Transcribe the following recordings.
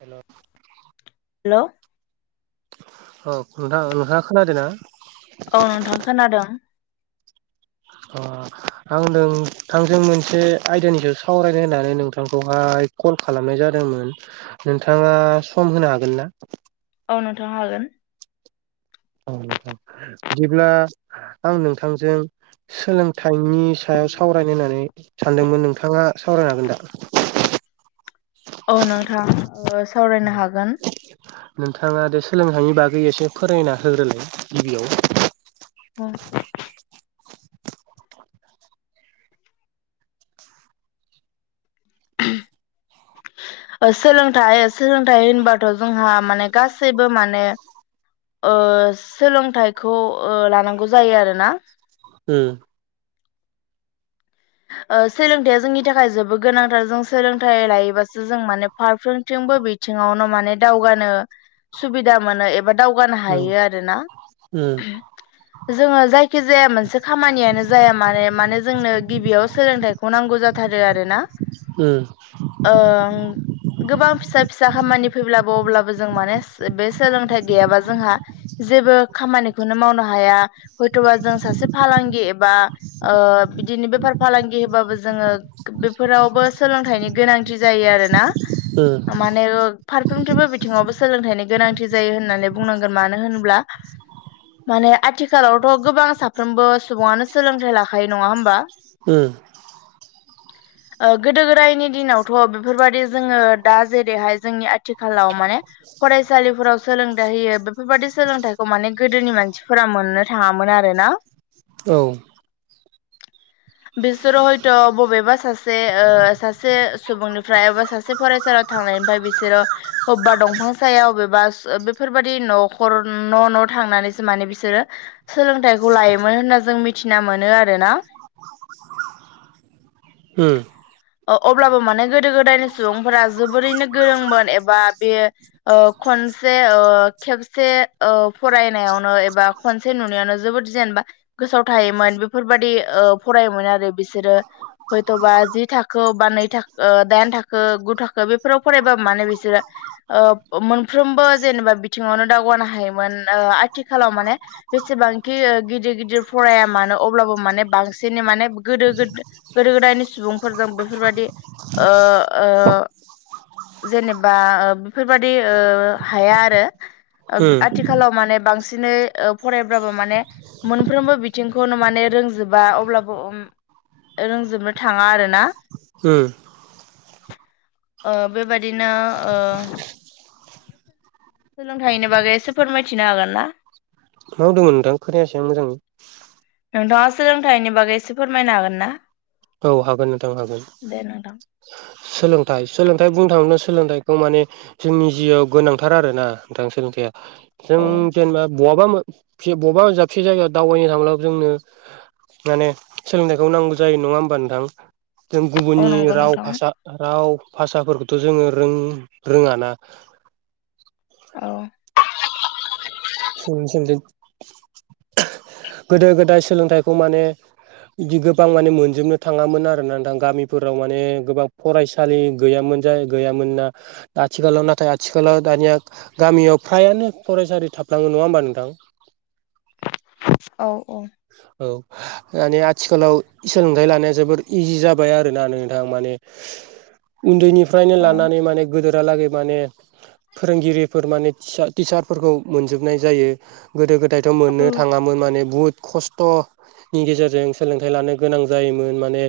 हेल'। Hello. अ नोंथां नोंथाङा खोनादो ना। औ नोंथां खोनादों। अ आं नोंथांजों मोनसे आयदानि सायाव सावरायनो होननानै नोंथांखौहाय। कल खालामनाय जादोंमोन नोंथाङा सम होनो हागोन ना औ नोंथांङा हागोन। औ नोंथां बिदिब्ला। आं नोंथांजों सोलोंथाइनि सायाव सावरायनो होननानै सानदोंमोन नोंथाङा। सावरायनो हागोन दा औ नोंथां सावरायनो हागोन नोंथाङा दे सोलोंथायनि बागै एसे फोरमायना होग्रोलाय गिबियाव औ [unintelligible] सोलोंथाइ सोलोंथाइ होनबाथ' जोंहा माने गासैबो माने ओ सोलोंथाइखौ ओ लानांगौ जायो आरोना। उम। ओ सोलोंथाइया जोंनि थाखाय जोबोद गोनांथार जों सोलोंथाइ लायोबासो जों माने फारफ्रोमथि। बो बिथिङावनो माने दावगानो सुबिदा मोनो एबा दावगानो उम हायो आरो ना। उम जोङो जायखिजाया मोनसे खामानियानो जाया माने मानो जोंनो। गिबियाव सोलोंथाइखौ नांगौ जाथारो आरोना। उम ओ गोबां फिसा फिसा खामानि फैब्लाबो अब्लाबो जों माने बे सोलोंथाइ गैयाबा जोंहा जेबो खामानिखौनो मावनो हाया हयथ'बा जों सासे फालां थांखि एबा ओ बि दिनै बेफार फालांगि होबाबो जोङो बेफोरावबो सोलोंथाइनि गोनांथि जायो आरोना। उम माने फारफ्रोमफ्रबो बिथिङावबो सोलोंथायाइनि गोनांथि जायो होननानै बुंनांगोन मानो होनब्ला माने आथिखालावथ' गोबां साफ्रोमबो सुबुङानो सोलोंथाइ लाखायो नङा होमबा उम ओ गोदो गोदायनि दिनावथ' बेफोरबायाददि जोङो दा जेरैहाय जोंनि आथिखालाव माने फरायसालिफोराव सोलोंथाइ होयो बेफोरबायदि सोलोंथाइखौ माने गोदोनि मानसिफोरा मोननो थाङामोन आरो। आरोना। औ। [unintelligible] बिसोरो हयथ' बबेबा सासे ओ सासे सुबुंनिफ्राय एबा सासे फरायसालियाव थांनाय ओमफ्राय बिसोरो अबेबा दंफां साया अबेबा बेफोरबायादि न'खर न' न' थां नानै माने बिसोरो सोलोंथाइखौ लायोमोन होनना जों मिथिना मोनो आरोना। होम। अब्लाबो माने गोदो गोदायनि सुबुंफोरा जोबोरैनो गोरोंमोन एबा बे ओ। खनसे खेबसे फरायनायावनो एबा खनसे नुनायावनो जोबोद जेन गोसोआव थायोमोन बेफोरबादि ओ फरायोमोन आरो बिसोरो हयथ'बा जि थाखो बा नै थाख ओ दाइन थाखो गु थाखो बेफोराव फरायबा माने बिसोरो ओ मोनफ्रोमबो जेनेबा बिथिङावनो दावगानो हायोमोन ओ आथिखालाव माने बेसेबांखि गिदिर गिदिर फराया मानो अब्लाबो माने बांसिन जनि माने गोदो गोदो गोदायनि सुबुंफोरजों बेफोरबाददि ओ ओ जेनेबा ओ बेफोरबादि ओ हाया आरो। आथिखालाव माने। बांसिनै फरायबो माने मोनफ्रोमबो बिथिंखौनो माने रोंजोबा अब्लाबो रोंजोबनो थाङा आरो ना। उम। ओ बेबादिनो ओ सोलोंथाइनि बागै एसे फोरमायथिनो हागोन ना मोवदोङो नोंथां खोनायासै आं मोजाङै नोंथाङा सोलोंथाइनि बागै एसे फोरमायनो हागोन ना औ हागोन नोंथां हागोन। दे नोंथां सोलोंथाइ सोलोंथाइ बुंनो थाङोब्ला सोलोंथाइखौ माने जोंनि जिआव गोनांथार आरोना नोंथां सोलोंथाइया। जों औ जेनेबा। बहाबा मोनसे बहाबा दाबसे जायगायाव दावबायनो थांब्ला जोंनो माने सोलोंथाइखौ नांगौ जायो नङा होम होनबा नोथां जों औ गुबुननि नंगौ राव नोंथां भाषा राव भाषाफोरखौथ' जोङो रों रोङाना औ ससोंदों गोदो गोदाय सोलोंथाइखौ माने बिदि गोबां माने मोनजोबनो थाङामोन आरोना नोंथां गामिफोराव माने गोबां फरायसालि गैयामोन बिफोनजाय गैयामोन ना आथिखालाव नाथाय आथिखालाव दानिया गामियाव फ्रायानो फरायसालि थाब नाङो नङा होमबा नोंथां। औ। औ औ माने आथिखालाव सोलोंथाइ लानाया जोबोर इजि जाबाय आरो ना नोंथां माने। उन्दैनिफ्रायनो औ लानानै माने गोदोरहालागै माने। फोरोंगिरिफोर माने टिचारफोरखौ मोनजोबनाय जायो गोदो गोद मोननो थाङामोन माने बहुत खस्थ'नि गेजेरजों सोलोंथाइ लानो गोनां जायोमोन माने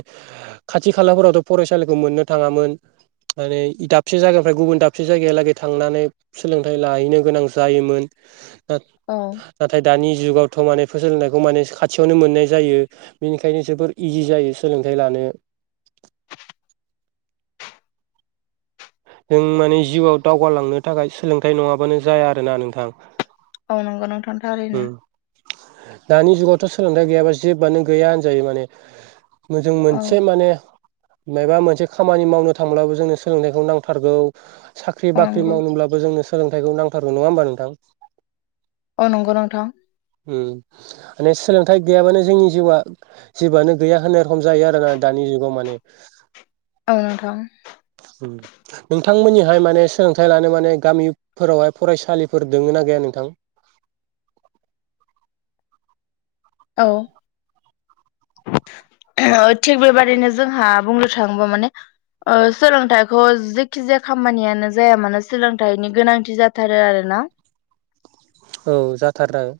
खाथि खालाफोरावथ' फरायसालिखौ मोननो थाङामोन माने दाबसे जायगानिफ्राय गुबुन दाबसे जायगायालागै थांनानै सोलोंथाइ लाहैनो गोनां जायोमोन औ नाथाय दानि जुगावथ' माने [unintelligible] बेखौ माने खाथियावनो मोननाय जायो बेनिखायनो जोबोर इजि जायो सोलोंथाइ लानो जों माने जिउआव दावगालांनो थाखाय सोलोंथाय नङाबानो जाया आरोना नोंथां। औ नंगौ नोंथां थारैनो दानि जुगावथ' सोलोंथाइ गैयाबा जेबोआनो गैया होनजायो माने मोजां औ मोनसे माने। मायबा मोनसे खामानि मावनो थांब्लाबो जोंनो सोलोंथाइखौ नांथारगौ साख्रि औ बाख्रि नंगौ मावनोब्लाबो जोंनो सोलोंथाइखौ नांथारगौ नङा होमबा नोंथां औ नंगौ नोंथां ओ माने सोलोंथाइ गैयाबानो जोंनि जिवा जेबोयानो गैया होननाय रखम जायो आरो ना दानि नि जुगाव माने औ नोंथां बिथांमोननिहाय माने सोलोंथाइ लानो माने गामिफोरावहाय फरायसालिफोर दोङो ना गैया नोंथां औ थिग बेबादिनो जोंहा बुंनो थाङोबा माने ओ सोलोंथाइखौ जेखिजाया खामानियानो जाया मानो सोलोंथाइनि गोनांथि जाथारो आरोना ना औ जाथार [unintelligible]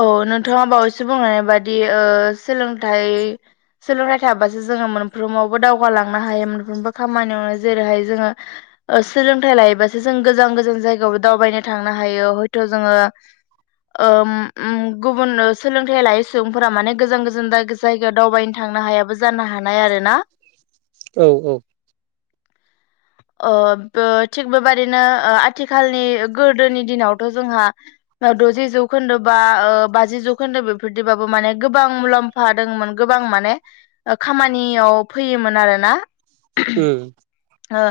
औ नोंथाङा बावैसो बुंनाय बादि ओ सोलोंथाइ सोलोंथाइ थाबासो जोङो मोनफ्रोमावबो दावगालांनो हायो मोनफ्रोमबो खामानियावनो जेरैहाय जोङो सोलोंथाइ लायोबासो जों गोजान गोजान जायगायावबो दावबायनो थांनो हायो हयथ' जोङो ओम उम गुबुन सोलोंथाइ लायै सुबुंफोरा माने गोजान गोजान जायगायाव दावबायनो थांनो हायाबो जानो हा हानाय आरो ना औ औ ओ बो थिग बेबादिनो ओ आथिखालनि गोदोनि दिनावथ' जोंहा द'जि जौखोन्दो बा बाजि जौखोन्दो बेफोरदिबाबो माने गोबां मुलाम्फा दंमोन गोबां गोबां माने खामानियाव फैयोमोन आरोना उम ओ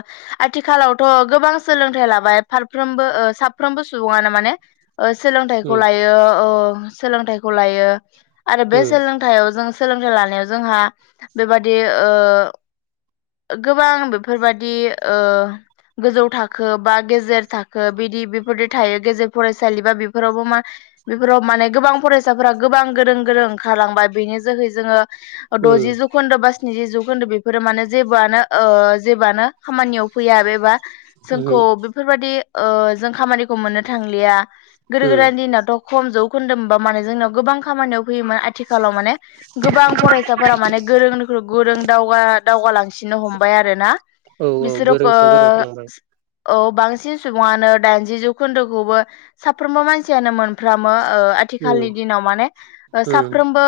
आथिखालावथ' गोबां सोलोंथाइ लाबाय फारफ्रोमबो ओ साफ्रोमबो सुबुङानो माने सोलोंथाइखौ उम लायो ओ सोलोंथाइखौ लायो आरो बे उम सोलोंथाइयाव जों सोलोंथाइ लानायाव जोंहा बेबादि ओ गोबां बेफोरबादि ओ गोजौ थाखो बा गेजेर थाखो बिदि बेफोरदि थायो गेजेर फरायसालि बा बेफोरावबो मा बेफोराव माने गोबां फरायसाफोरा गोबां गोरों गोरों ओंखारलांबाय बेनि जोहै जोङो उम द'जि जौखोन्दो बा स्निजि जौखोन्दो बेफोरो माने जेबोआनो ओ जेबोयानो खामानियाव फैया एबा उमहो जोंखौ बेफोरबायदि ओ जों खामानिखौ मोननो थांलिया गोदो उम गोदाननि दिनावथ' खम जौखोन्दोंमबा माने जोंनाव गोबां खामानियाव फैयोमोन आथिखालाव माने गोबां फरायसाफोरा माने गोरोंनिख्रुइ गोरों दावगा दावगालांसिन नो हमबाय आरोना औ औ बिसोरो गोरोंनि ओ सायाव गोरों थालांबाय औ बांसिन सुबुङानो दाइनजि जौखोन्दोखौबो साफ्रोमबो मानसियानो मोन फ्रामो ओ उम आथिखालनि दिनाव माने उम साफ्रोमबो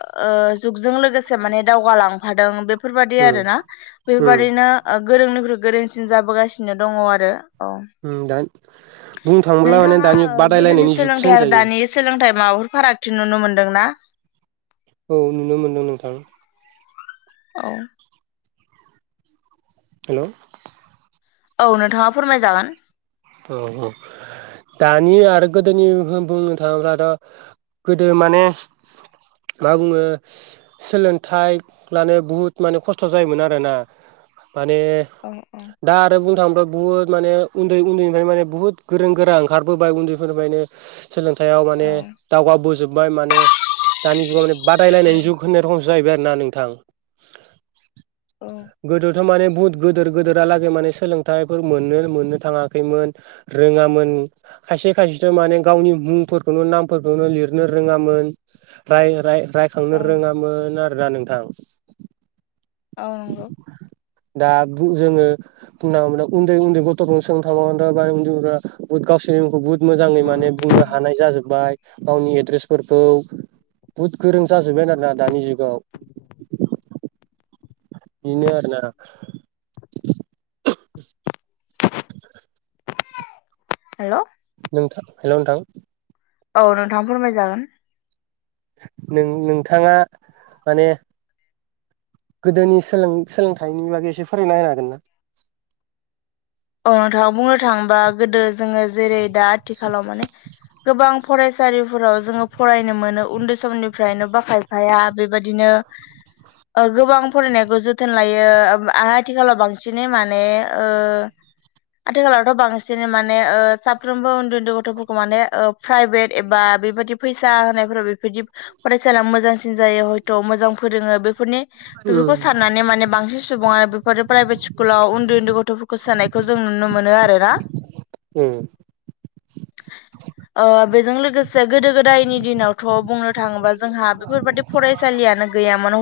ओ जुगजों लोगोसे माने दावगालांफादों बेफोरबाददि आरो उम ना उम बेफोरबादि ओरैनो गोरोंनिफ्राय गोरोंसिन जाबोगासिनो दङ आरो औ उम दा बुंनो थाङोब्ला माने नोंथाङा दानि ओ गोदोनि बादायलायनायनि जुगसो सोलोंथाइ आरो होनजायो दानि सोलोंथाइ। माबाफोर फारागथि नुनो मोन्दोंना औ नुनो मोनदों नोंथां औ हेलौ औ नोंथाङा फोरमायजागोन औ औ दानि आरो गोदोनि बुंनो थाङोब्लाथ' गोदो माने मा बुङो सोलोंथाइ लानो बुहुत माने खस्थ' जायोमोन आरोना माने औ औ दा आरो बुंनो थाङोब्ला बुहुद माने उन्दै उन्दै माने बहु गोरों गोरा ओंखारबोबाय उन्दैफोरनिफायनो सोलोंथाइयाव औ माने दावगाबोजोब बाय माने दानि जुगाव माने बादायलायनायनि जुग होननाय रखम जाहैबाय आरो ना नोंथां औ गोदोथ' माने बुहुत गिदोर गिदोरालागै माने सोलोंथाइफोर मोननो मोननो थाङा रोङामोन खायसे खायसेथ' माने गावनि मुंफोरखौनो नामफोरखौनो लिरनो रोङामोन राय राय रायखांनो औ रोङामोन आरोना नोंथां औ नंगौ दा जोङो बुंना मोन उन्दै उन्दै गथ'फोरखौनो [unintelligible] बुहुत मोजाङै माने बुंनो हेल' हानाय जाजोब्बाय गावनि एद्रेसफोरखौ बहुद गोरों जाजोबबाय आरोना दानि जुगाव [inaudible] बिनो आरो ना। [unintelligible] हेलौ। नोंथा हेल' नोंथां औ नोंथाङा फोरमायजागोन। नों नोंथाङा माने गोदोनि सोलोंथाइनि बागै एसे फोरमायना होनो हागोन ना। औ नोंथां बुंनो थाङोबा गोदो जोङो जेरै दा आथिखालाव माने गोबां फरायसालिफोराव जोङो फरायनो मोनो उन्दै समनिफ्रायनो बा खायफाया बेबायदिनो गोबां फरायनायखौ जोथोन लायो आथिखालाव बांसिनै माने ओ [inaudible] आथिखालावथ बांसिन माने ओ साफ्रोमबो उन्दै उन्दै गथ'फोरखौ माने प्राइभेट एबा बेबायदि। बिदि फैसा होनायफोराव बेफोरदि फरायसालि मोजांसिन जायो हयथ' मोजां फोरोङो बेफोरनि बेफोरखौ साननानै माने बांसिन सुबुङानो बेफोरो प्राइभेट स्कुलाव उन्दै उन्दै गथ'फोरखौ सोनाय बेखौ जों नुनो मोनो आरोना उम। ओ बेजों लोगोसे गोदो गोदायनि दिनावथ' बुंनो थाङोबा जोंहा बेफोरबाददि फरायसालियाव गैयामोन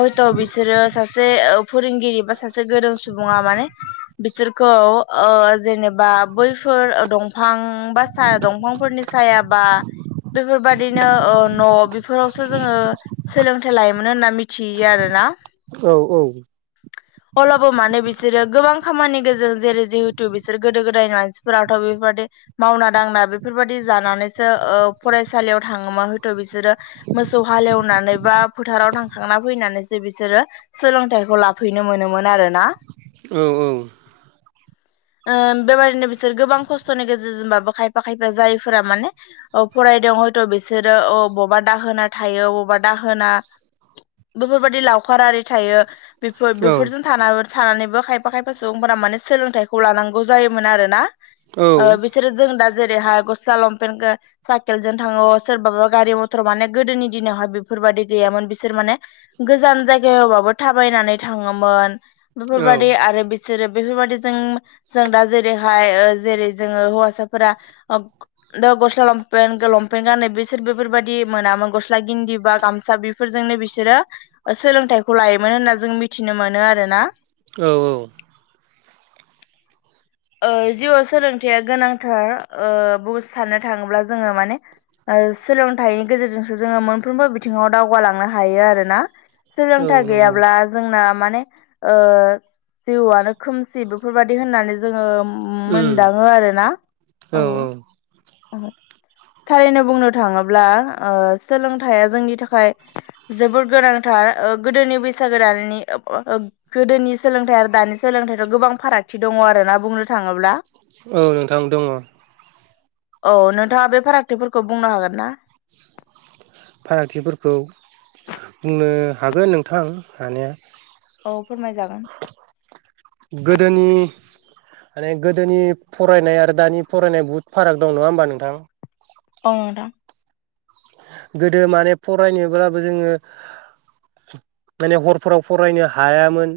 हयथ' बिसोरो सासे फोरोंगिरि बा सासे गोरों सुबुङा माने [inaudible] बिसोरखौ ओ जेनेबा बैफोर दंफां बासा दंफांफोरनि साया बेफोरबायदिनो ओ न' बे फोरावसो जोंङो सोलोंथाइ लायोमोन होनना मिथियो आरोना। औ औ। अब्लाबो मानो बिसोरो गोबां खामानि गोदो जेरै जिहेथु बिसोर गोदो गोदायनि मानसिफोराथ' बेफोरबायदि मावना दांना बेफोरबायदि जानानै फरायसालियाव थाङा हयथ' बिसोरो मोसौ हालेवनानै बा फोथाराव थां थांना फैनानैसो बिसोरो सोलोंथाइखौ लाफैनो मोनोमोन आरो ना औ औ बेबायादिनो बिसोर गोबां खस्थ'नि गेजेरजोंबाबो खायफा खायफा जायफोरा माने फराय बायदोंं हयथ' बिसोरो अ बबेबा दाहोना थायो बबेबा दाहोना बेफोरबायदि लावखार आरि थायो बेफोर औ बेफोरजों थानाबो थानानैबो खायफा खायफा सुबुंफोरा माने सोलोंथाइखौ लानांगौ जायोमोन आरो ना। बिसोरो जों दा जेरैहाय गस्ला लंपेनखो साइकेलजों थाङो सोरबाबा गारि मथर माने गोदोनि दिनावहाय बेफोरबादि गैयामोन बिसोर माने गोजान जायगायावबाबो थाबायनानै थाङो थांमोन औ बेफोरबायदि आरो बिसोरो बेफोरबायदिजों जों दा जेरैहाय जेरै जोङो हौवासाफोरा दा गस्ला लंपेन्ट लंपेन्ट गाननाय बिसोर बेफोरबायदि मोनामोन गस्ला गिन्जि बा गामसा बेफोरजों बिसोरो सोलोंथाइखौ लायोमोन होनना जों मिथिनो मोनो आरोना औ औ ओ जिउआव सोलोंथाइया गोनांथार ओ बु साननो थाङोब्ला जोङो माने ओ सोलोंथाइनि गेजेरजोंसो जोङो मोनफ्रोमबो बिथिङाव दावगालांनो हायो आरोना। औ सोलोंथाइ नंगौ गैयाब्ला जोंना माने ओ जिउआनो खोमसि बेफोरबायदि होननानै जोङो उम मोनदाङो आरो ना औ औ [inaudible] थारैनो बुंनो थाङोब्ला ओ सोलोंथाइया जोंनि थाखाय जोबोद गोनांथार। गोदोनि बैसागो दानि गोदोनि सोलोंथाइ आरो दानि सोलोंथाइ गोबां फारागथि दङ' आरोना बुंनो थाङोब्ला। औ नोंथां दङ' औ नोंथाङा बे फारागथिफोरखौ बुंनो हागोन ना? फारागथिफोरखौ बुंनो हागोन नोंथां हानाया औ फोरमायजागोन। गोदोनि। माने गोदोनि फरायनाय आरो दानि फरायनाय बहुद फाराग दं नङा होमबा नोंथां। औ नोंथां। गोदो माने फरायनोब्लाबो जोङो माने हरफोराव फरायनो हायामोन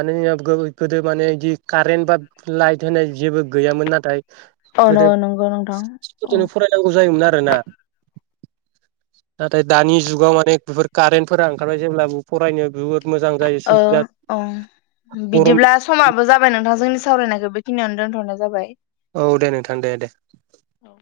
माने जोंनाव गोदो माने बिदि कारेन्ट बा लाइट होनाय जेबो गैयामोन नाथाय। औ न गोदो नंगौ नोंथां औ फोरजोंनो फरायनांगौ जायोमोन आरोना नाथाय दानि जुगाव माने बेफोर कारेन्टफोरा ओंखारबाय जेब्लाबो फरायनो बिहुर औ औ गरम बिदिब्ला समाबो जाबाय नोंथां जोंनि सावरायनायखौ बेखिनियावनो दोनथ'नाय जाबाय। औ दे नोंथां दे दे औ